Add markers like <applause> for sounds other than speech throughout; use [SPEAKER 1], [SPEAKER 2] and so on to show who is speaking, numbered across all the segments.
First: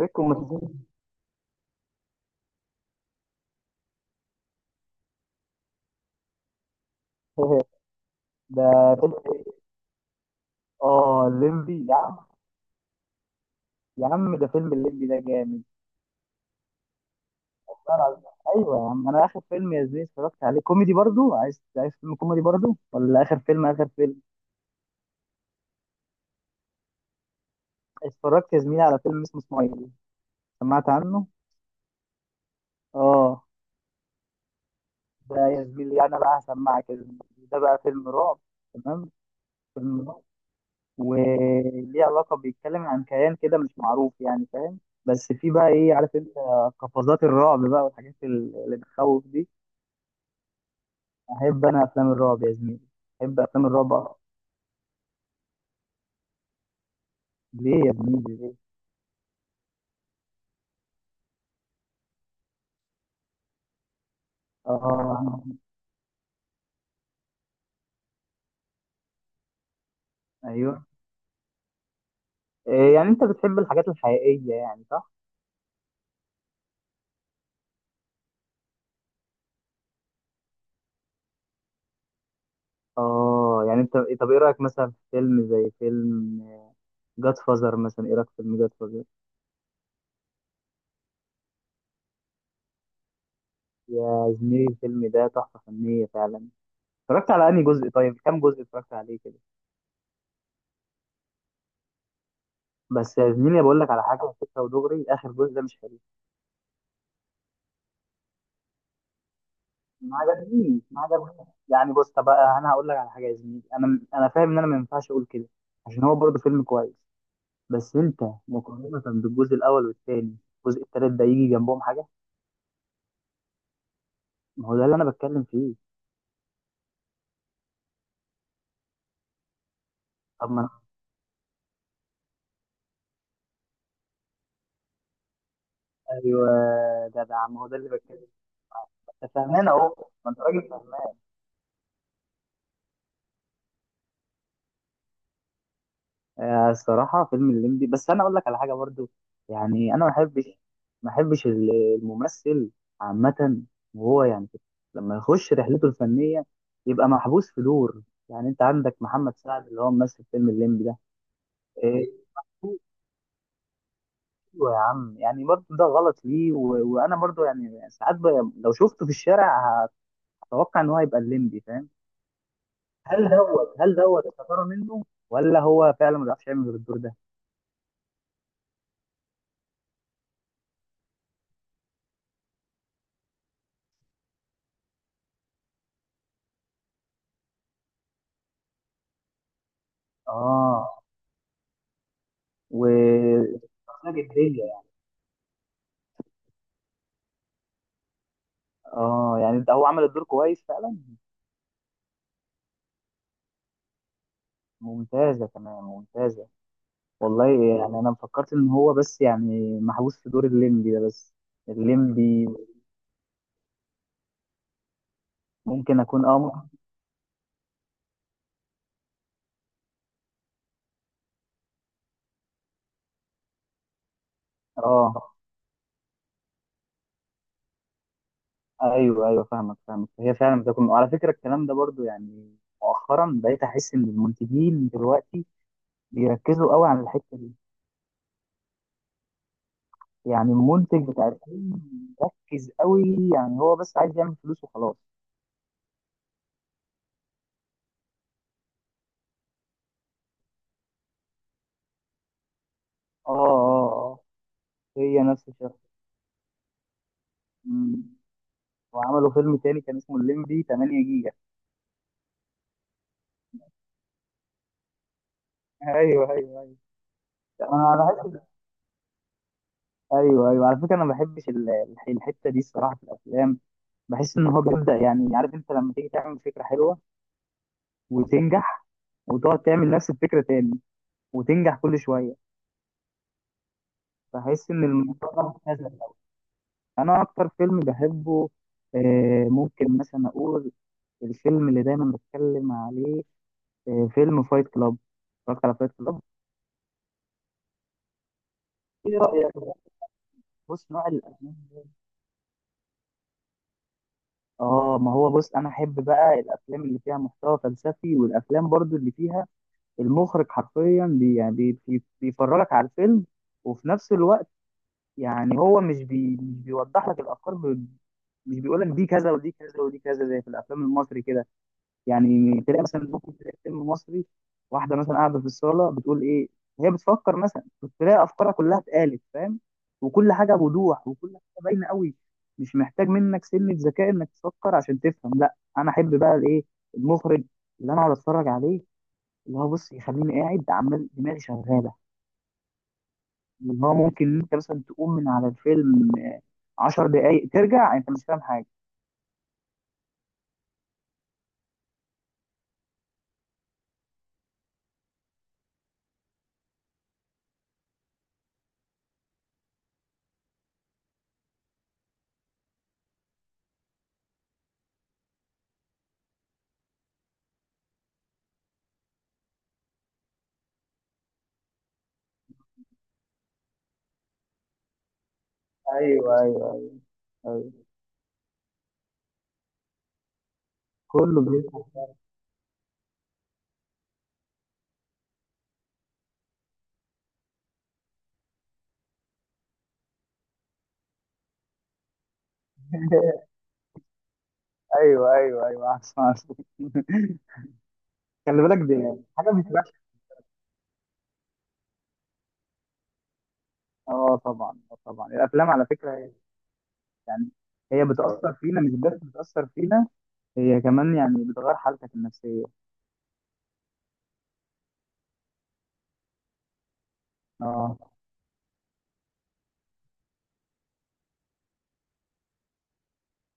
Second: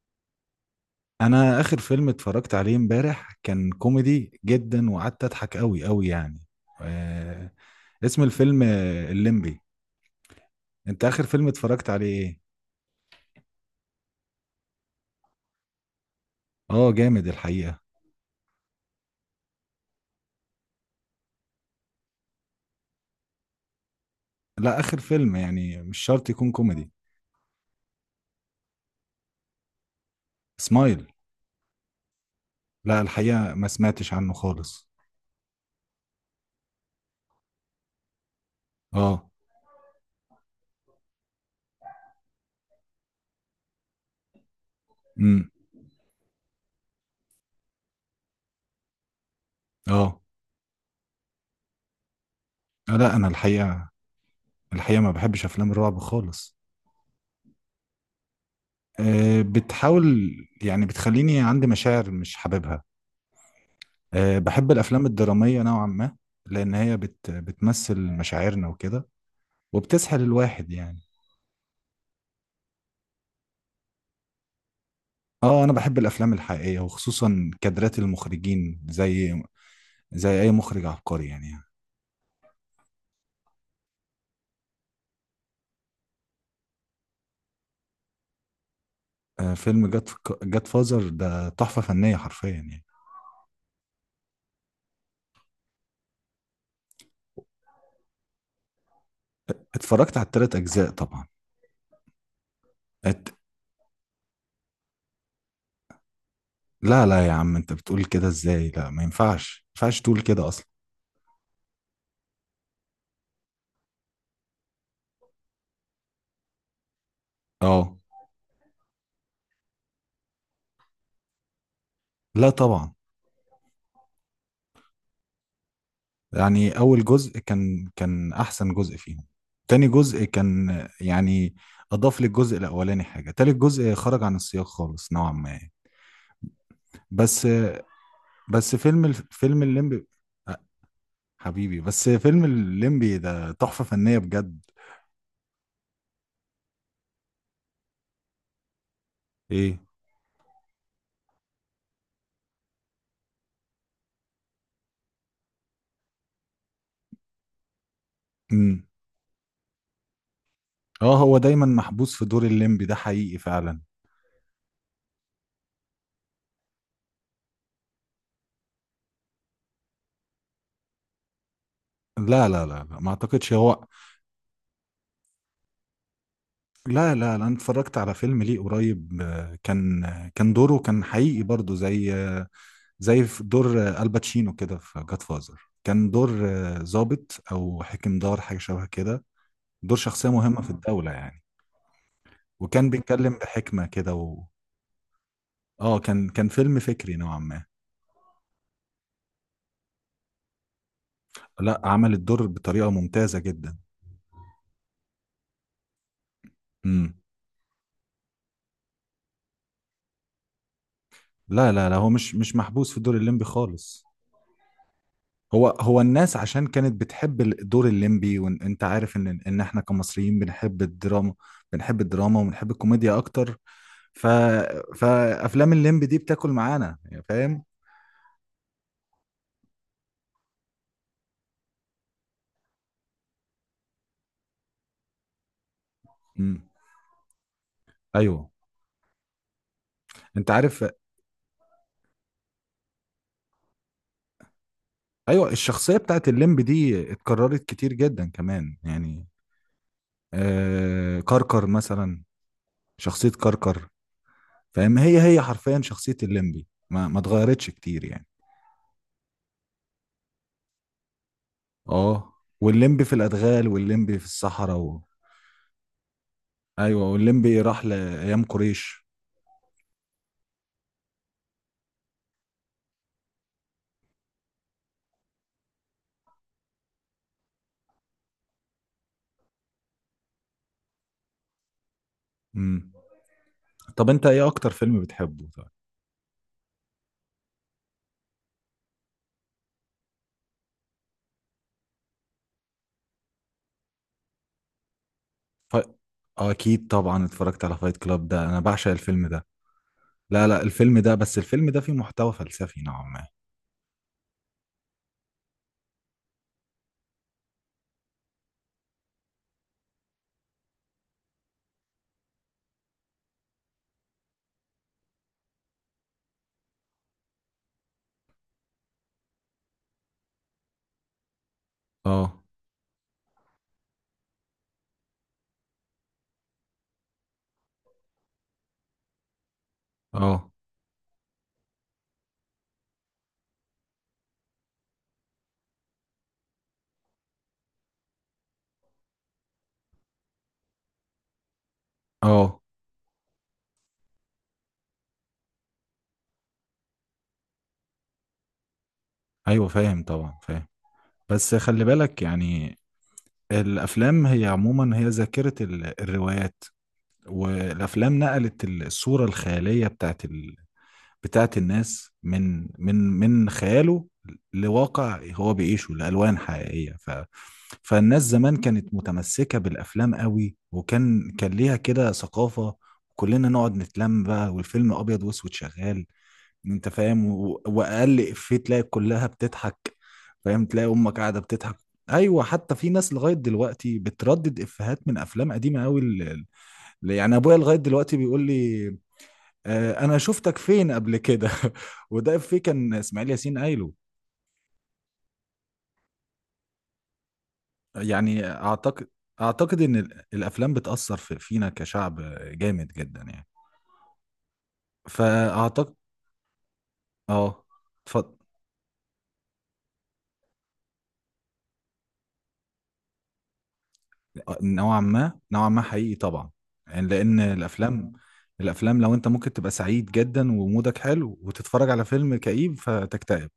[SPEAKER 1] ريكو ما تزهقش.
[SPEAKER 2] انا اخر فيلم اتفرجت عليه امبارح كان كوميدي جدا، وقعدت اضحك قوي قوي يعني. آه.
[SPEAKER 1] <laughs>
[SPEAKER 2] اسم الفيلم
[SPEAKER 1] ده فيلم إيه؟
[SPEAKER 2] الليمبي. انت اخر
[SPEAKER 1] اه
[SPEAKER 2] فيلم
[SPEAKER 1] الليمبي
[SPEAKER 2] اتفرجت
[SPEAKER 1] يا
[SPEAKER 2] عليه
[SPEAKER 1] عم.
[SPEAKER 2] ايه؟
[SPEAKER 1] يا عم ده فيلم الليمبي ده جامد
[SPEAKER 2] اه جامد الحقيقة.
[SPEAKER 1] والله العظيم. ايوه يا عم، انا اخر فيلم يا زميلي اتفرجت عليه كوميدي برضو. عايز فيلم كوميدي برضو، ولا اخر فيلم
[SPEAKER 2] لا، اخر فيلم يعني مش شرط يكون كوميدي.
[SPEAKER 1] اتفرجت يا زميلي على فيلم اسمه سمايل. سمعت
[SPEAKER 2] سمايل.
[SPEAKER 1] عنه؟
[SPEAKER 2] لا،
[SPEAKER 1] اه،
[SPEAKER 2] الحقيقة ما سمعتش عنه خالص.
[SPEAKER 1] ده يا زميلي انا بقى هسمعك يا زميلي. ده بقى فيلم رعب، تمام؟
[SPEAKER 2] اه.
[SPEAKER 1] فيلم رعب وليه علاقه، بيتكلم عن كيان كده مش معروف، يعني فاهم؟ بس
[SPEAKER 2] امم.
[SPEAKER 1] في بقى ايه، عارف انت؟ قفزات الرعب بقى والحاجات اللي بتخوف دي.
[SPEAKER 2] اه.
[SPEAKER 1] احب انا افلام الرعب يا زميلي،
[SPEAKER 2] لا انا
[SPEAKER 1] احب افلام
[SPEAKER 2] الحقيقة،
[SPEAKER 1] الرعب.
[SPEAKER 2] الحقيقة ما بحبش افلام الرعب خالص.
[SPEAKER 1] ليه يا زميلي ليه؟
[SPEAKER 2] آه، بتحاول. يعني بتخليني عندي مشاعر مش حاببها. أه، بحب الأفلام
[SPEAKER 1] اه،
[SPEAKER 2] الدرامية نوعا ما. لأن هي بتمثل مشاعرنا وكده، وبتسحل الواحد
[SPEAKER 1] ايوه.
[SPEAKER 2] يعني.
[SPEAKER 1] إيه، يعني انت بتحب الحاجات الحقيقيه يعني، صح؟
[SPEAKER 2] اه، أنا بحب الأفلام الحقيقية، وخصوصا كادرات المخرجين زي أي مخرج عبقري يعني.
[SPEAKER 1] اه يعني انت، طب ايه رايك مثلا في فيلم زي فيلم جاد فازر مثلا؟ ايه رايك في فيلم جاد فازر؟
[SPEAKER 2] أه، فيلم جاد فازر ده تحفة فنية حرفيا يعني.
[SPEAKER 1] يا زميلي الفيلم ده تحفه فنيه فعلا. اتفرجت على انهي جزء؟ طيب كام جزء اتفرجت عليه كده؟
[SPEAKER 2] اتفرجت على التلات أجزاء طبعا.
[SPEAKER 1] بس
[SPEAKER 2] ات...
[SPEAKER 1] يا زميلي بقول لك على حاجه، فكره ودغري اخر جزء ده مش حلو.
[SPEAKER 2] لا لا يا عم، أنت بتقول كده إزاي؟ لا، ما ينفعش ما ينفعش
[SPEAKER 1] ما
[SPEAKER 2] تقول كده أصلا.
[SPEAKER 1] عجبنيش ما عجبنيش يعني. بص، طب انا هقول لك على حاجه يا زميلي، انا فاهم ان انا ما ينفعش اقول كده عشان هو برضه فيلم كويس.
[SPEAKER 2] اه،
[SPEAKER 1] بس انت، مقارنه بالجزء الاول والثاني، الجزء الثالث ده يجي جنبهم حاجه.
[SPEAKER 2] لا طبعا.
[SPEAKER 1] ما هو ده اللي انا بتكلم فيه.
[SPEAKER 2] يعني أول جزء كان أحسن جزء فيهم. تاني جزء
[SPEAKER 1] طب ما
[SPEAKER 2] كان.
[SPEAKER 1] انا-
[SPEAKER 2] يعني أضاف للجزء الأولاني حاجة. تالت جزء خرج عن السياق خالص نوعا ما يعني.
[SPEAKER 1] ايوه
[SPEAKER 2] بس
[SPEAKER 1] جدع، ما هو ده اللي بتكلم فيه.
[SPEAKER 2] بس
[SPEAKER 1] انت
[SPEAKER 2] فيلم
[SPEAKER 1] فاهمان اهو،
[SPEAKER 2] الليمبي.
[SPEAKER 1] ما انت
[SPEAKER 2] أه،
[SPEAKER 1] راجل فاهمان.
[SPEAKER 2] حبيبي، بس فيلم الليمبي ده تحفة فنية بجد.
[SPEAKER 1] آه، الصراحة فيلم الليمبي، بس أنا أقول لك على حاجة برضو.
[SPEAKER 2] إيه؟
[SPEAKER 1] يعني أنا ما بحبش الممثل عامة، وهو يعني لما يخش رحلته الفنية يبقى محبوس في دور. يعني أنت
[SPEAKER 2] امم.
[SPEAKER 1] عندك محمد سعد اللي هو ممثل فيلم الليمبي ده.
[SPEAKER 2] اه، هو دايما
[SPEAKER 1] إيه،
[SPEAKER 2] محبوس في دور
[SPEAKER 1] أيوة
[SPEAKER 2] الليمبي ده، حقيقي فعلا.
[SPEAKER 1] يا عم، يعني برضو ده غلط ليه؟ وأنا برضو يعني ساعات لو شفته في الشارع هتوقع إن هو هيبقى الليمبي، فاهم؟
[SPEAKER 2] لا لا لا لا، ما
[SPEAKER 1] هل
[SPEAKER 2] أعتقدش
[SPEAKER 1] دوت
[SPEAKER 2] هو.
[SPEAKER 1] هل دوت استثارة منه، ولا هو فعلا ما بيعرفش يعمل غير الدور
[SPEAKER 2] لا
[SPEAKER 1] ده؟
[SPEAKER 2] لا لا، أنا اتفرجت على فيلم ليه قريب، كان دوره كان حقيقي برضه، زي في دور الباتشينو كده في جاد فازر. كان دور ضابط او حاكم دار، حاجه شبه كده. دور شخصيه مهمه في
[SPEAKER 1] آه.
[SPEAKER 2] الدوله يعني.
[SPEAKER 1] و،
[SPEAKER 2] وكان بيتكلم بحكمه كده اه، كان فيلم فكري نوعا ما.
[SPEAKER 1] اه يعني ده هو عمل الدور كويس فعلا.
[SPEAKER 2] لا، عمل الدور بطريقه ممتازه جدا.
[SPEAKER 1] ممتازة كمان ممتازة،
[SPEAKER 2] امم.
[SPEAKER 1] والله. يعني انا فكرت ان هو بس يعني محبوس في دور الليمبي ده بس.
[SPEAKER 2] لا لا لا، هو مش
[SPEAKER 1] الليمبي.
[SPEAKER 2] مش محبوس في دور الليمبي خالص. هو
[SPEAKER 1] ممكن اكون،
[SPEAKER 2] الناس
[SPEAKER 1] اه
[SPEAKER 2] عشان
[SPEAKER 1] ممكن.
[SPEAKER 2] كانت بتحب دور الليمبي، وانت عارف ان احنا كمصريين بنحب الدراما. بنحب الدراما وبنحب الكوميديا اكتر. ف...
[SPEAKER 1] اه،
[SPEAKER 2] فافلام الليمبي دي بتاكل معانا يعني، فاهم.
[SPEAKER 1] ايوه، فاهمك. هي فعلا بتكون، وعلى فكرة الكلام ده برضو، يعني مؤخرا بقيت احس ان المنتجين دلوقتي
[SPEAKER 2] امم.
[SPEAKER 1] بيركزوا قوي على الحتة دي.
[SPEAKER 2] ايوه. انت
[SPEAKER 1] يعني
[SPEAKER 2] عارف.
[SPEAKER 1] المنتج بتاع الفيلم مركز قوي، يعني هو بس عايز يعمل فلوس وخلاص.
[SPEAKER 2] ايوه، الشخصيه بتاعت الليمبي دي اتكررت كتير جدا كمان يعني. كركر مثلا. شخصيه
[SPEAKER 1] اه
[SPEAKER 2] كركر.
[SPEAKER 1] اه
[SPEAKER 2] فاهم،
[SPEAKER 1] اه. هي
[SPEAKER 2] هي
[SPEAKER 1] نفس
[SPEAKER 2] حرفيا شخصيه الليمبي ما اتغيرتش كتير
[SPEAKER 1] الشخص،
[SPEAKER 2] يعني.
[SPEAKER 1] وعملوا فيلم تاني كان اسمه الليمبي 8 جيجا.
[SPEAKER 2] اه، والليمبي في الادغال والليمبي في الصحراء
[SPEAKER 1] ايوه ايوه ايوه،
[SPEAKER 2] ايوه، والليمبي راح
[SPEAKER 1] انا بحس.
[SPEAKER 2] لايام قريش.
[SPEAKER 1] ايوه ايوه، على فكره انا ما بحبش الحته دي الصراحه في الافلام. بحس ان هو بيبدا يعني، عارف انت لما تيجي تعمل فكره حلوه وتنجح، وتقعد تعمل نفس الفكره تاني وتنجح كل شويه.
[SPEAKER 2] امم. طب انت ايه اكتر
[SPEAKER 1] بحس ان
[SPEAKER 2] فيلم
[SPEAKER 1] الموضوع ده
[SPEAKER 2] بتحبه؟ طيب.
[SPEAKER 1] مبتذل. انا اكتر فيلم بحبه، آه، ممكن مثلا اقول الفيلم اللي دايما بتكلم عليه، آه، فيلم فايت كلاب. اتفرجت على
[SPEAKER 2] ف...
[SPEAKER 1] فايت كلاب؟
[SPEAKER 2] اكيد طبعا اتفرجت على فايت كلاب. ده انا بعشق
[SPEAKER 1] ايه
[SPEAKER 2] الفيلم ده.
[SPEAKER 1] رايك؟
[SPEAKER 2] لا لا،
[SPEAKER 1] بص،
[SPEAKER 2] الفيلم
[SPEAKER 1] نوع
[SPEAKER 2] ده بس الفيلم ده
[SPEAKER 1] الافلام.
[SPEAKER 2] فيه محتوى فلسفي نوعا ما.
[SPEAKER 1] اه، ما هو بص، انا احب بقى الافلام اللي فيها محتوى فلسفي، والافلام برضو اللي فيها المخرج حرفيا بي يعني بي بي بيفرجك على الفيلم، وفي نفس الوقت يعني هو مش بيوضح لك الافكار، مش بيقول لك دي كذا ودي كذا ودي كذا، زي في الافلام المصري كده.
[SPEAKER 2] اه
[SPEAKER 1] يعني تلاقي مثلا، ممكن تلاقي فيلم مصري، واحده مثلا قاعده في الصاله بتقول ايه هي بتفكر مثلا، بتلاقي افكارها كلها اتقالت، فاهم؟ وكل
[SPEAKER 2] اه
[SPEAKER 1] حاجه بوضوح وكل حاجه باينه قوي، مش محتاج منك سنه ذكاء انك تفكر عشان تفهم. لا، انا احب بقى الايه، المخرج، اللي انا اقعد اتفرج عليه، اللي هو، بص، يخليني قاعد عمال دماغي شغاله،
[SPEAKER 2] اه.
[SPEAKER 1] اللي هو ممكن انت مثلا تقوم من على الفيلم عشر دقايق ترجع انت مش فاهم حاجه.
[SPEAKER 2] ايوه فاهم طبعا، فاهم. بس خلي بالك يعني. الافلام هي عموما هي ذاكرة الروايات. والافلام نقلت الصورة الخيالية بتاعت بتاعت الناس من من خياله، لواقع هو بيعيشه، لألوان حقيقية. فالناس زمان كانت متمسكة بالأفلام قوي، وكان ليها كده ثقافة. كلنا نقعد نتلم بقى والفيلم أبيض وأسود شغال.
[SPEAKER 1] ايوه ايوه،
[SPEAKER 2] أنت فاهم، و- وأقل إفيه تلاقي كلها بتضحك. فاهم، تلاقي أمك قاعدة
[SPEAKER 1] كله
[SPEAKER 2] بتضحك.
[SPEAKER 1] بيفتح.
[SPEAKER 2] أيوة، حتى في ناس لغاية دلوقتي بتردد إفيهات من أفلام قديمة قوي. يعني أبويا لغاية دلوقتي بيقول لي: آه، انا شفتك فين قبل كده. <laughs> وده في كان اسماعيل ياسين قايله.
[SPEAKER 1] ايوه ايوه ايوه، عارف عارف. <laughs>
[SPEAKER 2] يعني
[SPEAKER 1] خلي بالك، دي
[SPEAKER 2] اعتقد
[SPEAKER 1] حاجه
[SPEAKER 2] اعتقد
[SPEAKER 1] بتبقى.
[SPEAKER 2] ان الافلام بتاثر في فينا كشعب، جامد جدا يعني.
[SPEAKER 1] اه طبعا، اه طبعا الافلام على
[SPEAKER 2] فاعتقد.
[SPEAKER 1] فكره يعني
[SPEAKER 2] اه،
[SPEAKER 1] هي
[SPEAKER 2] اتفضل.
[SPEAKER 1] بتاثر فينا، مش بس بتاثر فينا، هي كمان يعني بتغير حالتك النفسيه.
[SPEAKER 2] نوعا ما، نوعا ما، حقيقي طبعا. يعني لان
[SPEAKER 1] اه،
[SPEAKER 2] الافلام لو انت ممكن تبقى سعيد جدا ومودك حلو وتتفرج على فيلم كئيب فتكتئب،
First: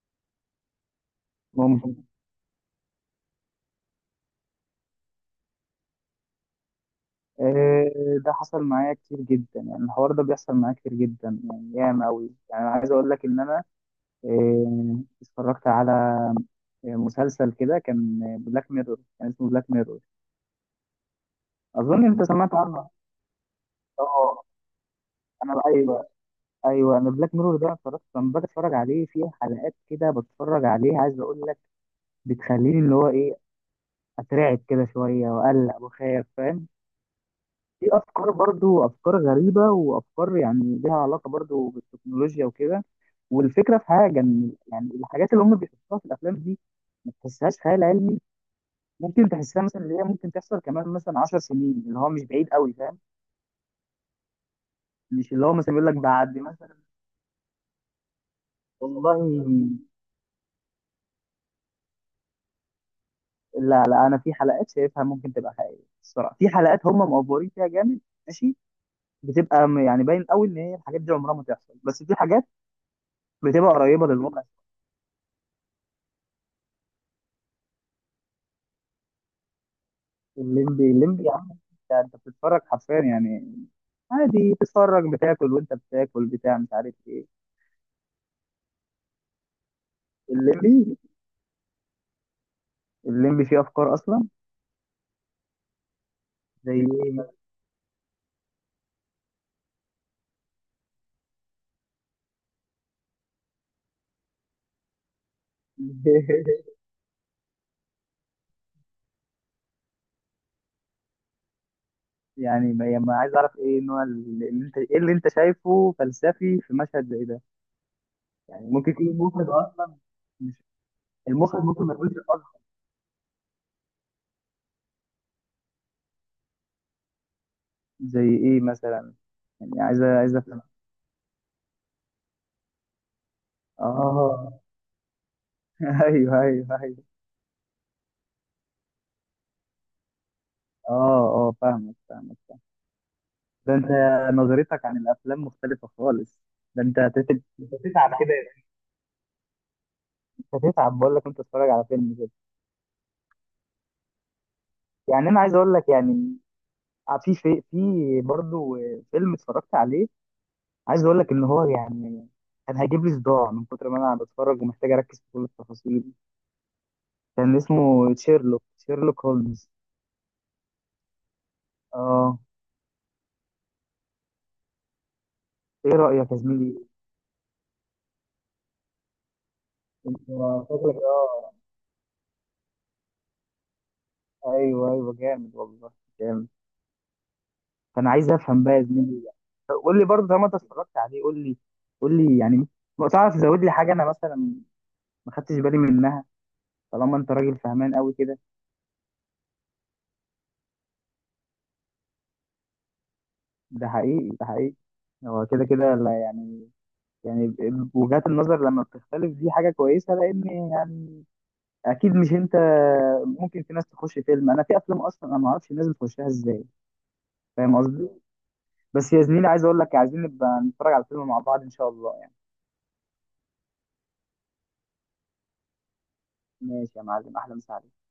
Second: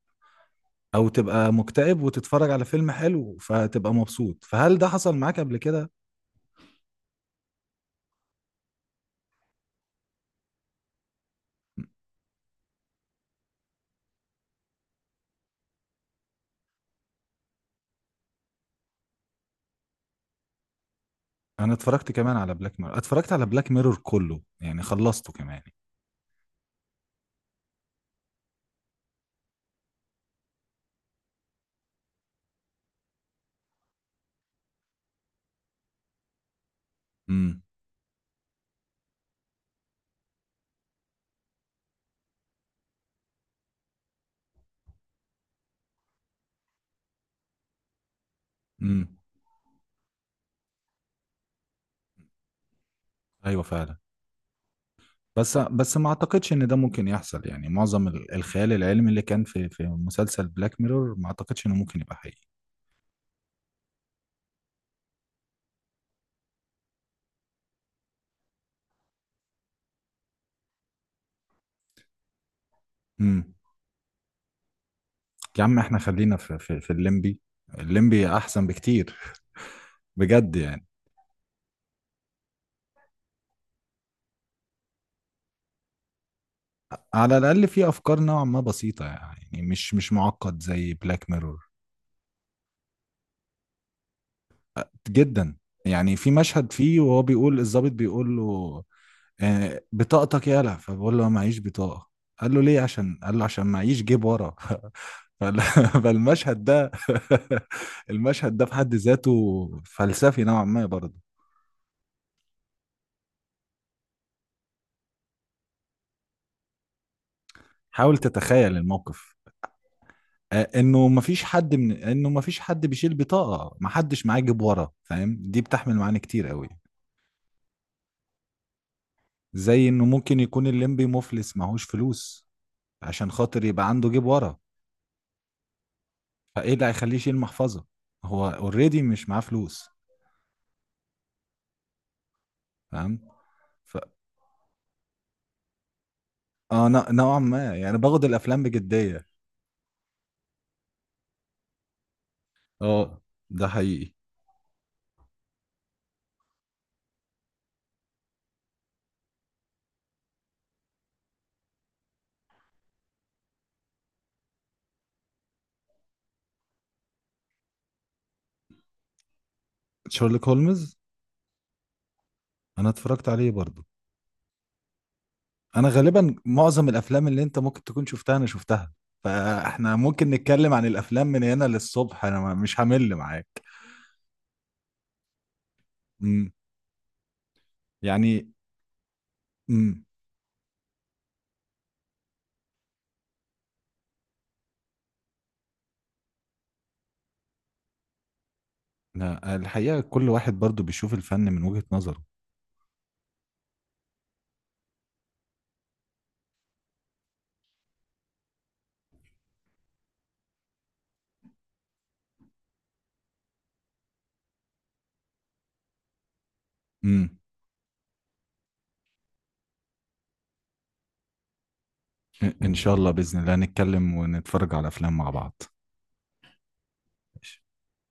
[SPEAKER 2] او تبقى
[SPEAKER 1] ممكن.
[SPEAKER 2] مكتئب وتتفرج على فيلم حلو فتبقى مبسوط. فهل ده حصل معاك قبل كده؟
[SPEAKER 1] آه، ده حصل معايا كتير جدا، يعني الحوار ده بيحصل معايا كتير جدا يعني، ياما قوي. يعني انا عايز اقول لك ان انا، آه، اتفرجت على مسلسل كده كان بلاك ميرور، كان اسمه بلاك ميرور.
[SPEAKER 2] انا
[SPEAKER 1] اظن
[SPEAKER 2] اتفرجت
[SPEAKER 1] انت
[SPEAKER 2] كمان على
[SPEAKER 1] سمعت
[SPEAKER 2] بلاك
[SPEAKER 1] عنه.
[SPEAKER 2] ميرور. اتفرجت على بلاك ميرور كله،
[SPEAKER 1] اه.
[SPEAKER 2] يعني خلصته
[SPEAKER 1] انا
[SPEAKER 2] كمان.
[SPEAKER 1] بقى، ايوه انا بلاك ميرور ده اتفرجت، لما باجي اتفرج عليه في حلقات كده بتفرج عليه، عايز اقول لك بتخليني اللي هو ايه، اترعب كده شويه واقلق وخايف، فاهم؟
[SPEAKER 2] امم.
[SPEAKER 1] في افكار برضو، افكار غريبه وافكار يعني ليها علاقه برضو بالتكنولوجيا وكده، والفكره في حاجه ان يعني الحاجات اللي هم بيحطوها في الافلام دي ما تحسهاش خيال علمي.
[SPEAKER 2] امم.
[SPEAKER 1] ممكن تحسها مثلا اللي هي ممكن تحصل كمان مثلا 10 سنين، اللي هو مش بعيد قوي، فاهم؟
[SPEAKER 2] ايوه فعلا.
[SPEAKER 1] مش اللي هو
[SPEAKER 2] بس
[SPEAKER 1] مثلا يقول لك
[SPEAKER 2] بس ما
[SPEAKER 1] بعد
[SPEAKER 2] اعتقدش ان ده
[SPEAKER 1] مثلا.
[SPEAKER 2] ممكن يحصل. يعني معظم الخيال العلمي
[SPEAKER 1] والله،
[SPEAKER 2] اللي كان في مسلسل بلاك ميرور ما اعتقدش انه ممكن يبقى حقيقي.
[SPEAKER 1] لا لا، انا في حلقات شايفها ممكن تبقى حقيقيه الصراحه، في حلقات هم مأفورين فيها جامد. ماشي. بتبقى يعني باين قوي ان هي الحاجات دي عمرها ما تحصل، بس في حاجات
[SPEAKER 2] امم.
[SPEAKER 1] بتبقى قريبه للواقع.
[SPEAKER 2] يا عم احنا خلينا في في الليمبي. الليمبي احسن بكتير، بجد يعني.
[SPEAKER 1] الليمبي، الليمبي يا عم. انت بتتفرج حرفيا يعني، عادي بتتفرج، بتاكل وانت بتاكل بتاع مش عارف ايه.
[SPEAKER 2] على الاقل في افكار نوعا ما بسيطة يعني، مش معقد زي
[SPEAKER 1] الليمبي،
[SPEAKER 2] بلاك ميرور.
[SPEAKER 1] الليمبي فيه افكار اصلا.
[SPEAKER 2] جدا يعني. في مشهد
[SPEAKER 1] زي
[SPEAKER 2] فيه وهو
[SPEAKER 1] ايه؟
[SPEAKER 2] بيقول، الضابط بيقول له: بطاقتك يالا، فبقول له معيش بطاقة. قال له ليه؟ عشان قال له عشان معيش جيب ورا. <laughs> فال- فالمشهد
[SPEAKER 1] <laughs>
[SPEAKER 2] ده، <laughs> المشهد ده في حد ذاته فلسفي نوعا ما برضه.
[SPEAKER 1] يعني ما ما عايز اعرف ايه نوع اللي انت، ايه اللي انت شايفه فلسفي في مشهد زي ده؟
[SPEAKER 2] حاول
[SPEAKER 1] يعني
[SPEAKER 2] تتخيل
[SPEAKER 1] ممكن يكون
[SPEAKER 2] الموقف.
[SPEAKER 1] المخرج اصلا مش، المخرج ممكن ما يكونش
[SPEAKER 2] انه مفيش
[SPEAKER 1] قصده.
[SPEAKER 2] حد بيشيل بطاقة، محدش معاه جيب ورا، فاهم. دي بتحمل معانا كتير قوي.
[SPEAKER 1] زي ايه مثلا؟ يعني
[SPEAKER 2] زي
[SPEAKER 1] عايز
[SPEAKER 2] انه
[SPEAKER 1] عايز
[SPEAKER 2] ممكن
[SPEAKER 1] افهم.
[SPEAKER 2] يكون الليمبي مفلس معهوش فلوس، عشان خاطر يبقى عنده جيب ورا.
[SPEAKER 1] اه. <laughs> ايوه
[SPEAKER 2] فايه
[SPEAKER 1] ايوه
[SPEAKER 2] اللي
[SPEAKER 1] ايوه.
[SPEAKER 2] هيخليه يشيل محفظة، هو اوريدي مش معاه فلوس؟
[SPEAKER 1] اه اه، فاهمك.
[SPEAKER 2] فاهم.
[SPEAKER 1] ده انت
[SPEAKER 2] ف...
[SPEAKER 1] نظرتك عن الافلام مختلفه خالص. ده
[SPEAKER 2] اه،
[SPEAKER 1] انت هتت-
[SPEAKER 2] نوعا
[SPEAKER 1] انت
[SPEAKER 2] ما يعني
[SPEAKER 1] هتتعب
[SPEAKER 2] باخد
[SPEAKER 1] كده.
[SPEAKER 2] الافلام بجديه.
[SPEAKER 1] انت هتتعب، بقول لك انت تتفرج على فيلم كده
[SPEAKER 2] اه، ده حقيقي.
[SPEAKER 1] يعني. انا عايز اقول لك يعني، آه، في برضه فيلم اتفرجت عليه، عايز اقول لك ان هو يعني كان هيجيب لي صداع من كتر ما انا بتفرج ومحتاج اركز في كل التفاصيل. كان اسمه شيرلوك، شيرلوك هولمز.
[SPEAKER 2] شارلوك هولمز.
[SPEAKER 1] اه،
[SPEAKER 2] انا اتفرجت عليه برضو. انا
[SPEAKER 1] ايه رايك
[SPEAKER 2] غالبا
[SPEAKER 1] يا زميلي؟
[SPEAKER 2] معظم الافلام اللي انت ممكن تكون شفتها انا شفتها. فاحنا
[SPEAKER 1] انت
[SPEAKER 2] ممكن نتكلم عن
[SPEAKER 1] شكلك
[SPEAKER 2] الافلام من
[SPEAKER 1] اه،
[SPEAKER 2] هنا للصبح. انا مش همل معاك.
[SPEAKER 1] ايوه ايوه، جامد والله جامد.
[SPEAKER 2] امم.
[SPEAKER 1] فانا عايز
[SPEAKER 2] يعني.
[SPEAKER 1] افهم بقى يا زميلي، قول
[SPEAKER 2] امم.
[SPEAKER 1] لي برضه، طالما انت اتفرجت عليه قول لي. قول لي يعني لو تعرف تزود لي حاجه انا مثلا ما خدتش بالي منها، طالما انت راجل فهمان قوي كده.
[SPEAKER 2] لا، الحقيقه كل واحد برضو بيشوف الفن من وجهة نظره.
[SPEAKER 1] ده حقيقي ده حقيقي. هو كده كده، لا يعني، يعني وجهات النظر لما بتختلف دي حاجه كويسه لان يعني، اكيد مش انت. ممكن في ناس تخش فيلم، انا في افلام اصلا انا ما اعرفش الناس بتخشها ازاي،
[SPEAKER 2] امم.
[SPEAKER 1] فاهم قصدي؟ بس يا زميلي عايز اقول لك، عايزين نبقى نتفرج على الفيلم مع بعض ان شاء الله يعني.
[SPEAKER 2] ان شاء الله، باذن الله نتكلم ونتفرج على افلام مع بعض.
[SPEAKER 1] ماشي يا معلم، احلى مسا عليك.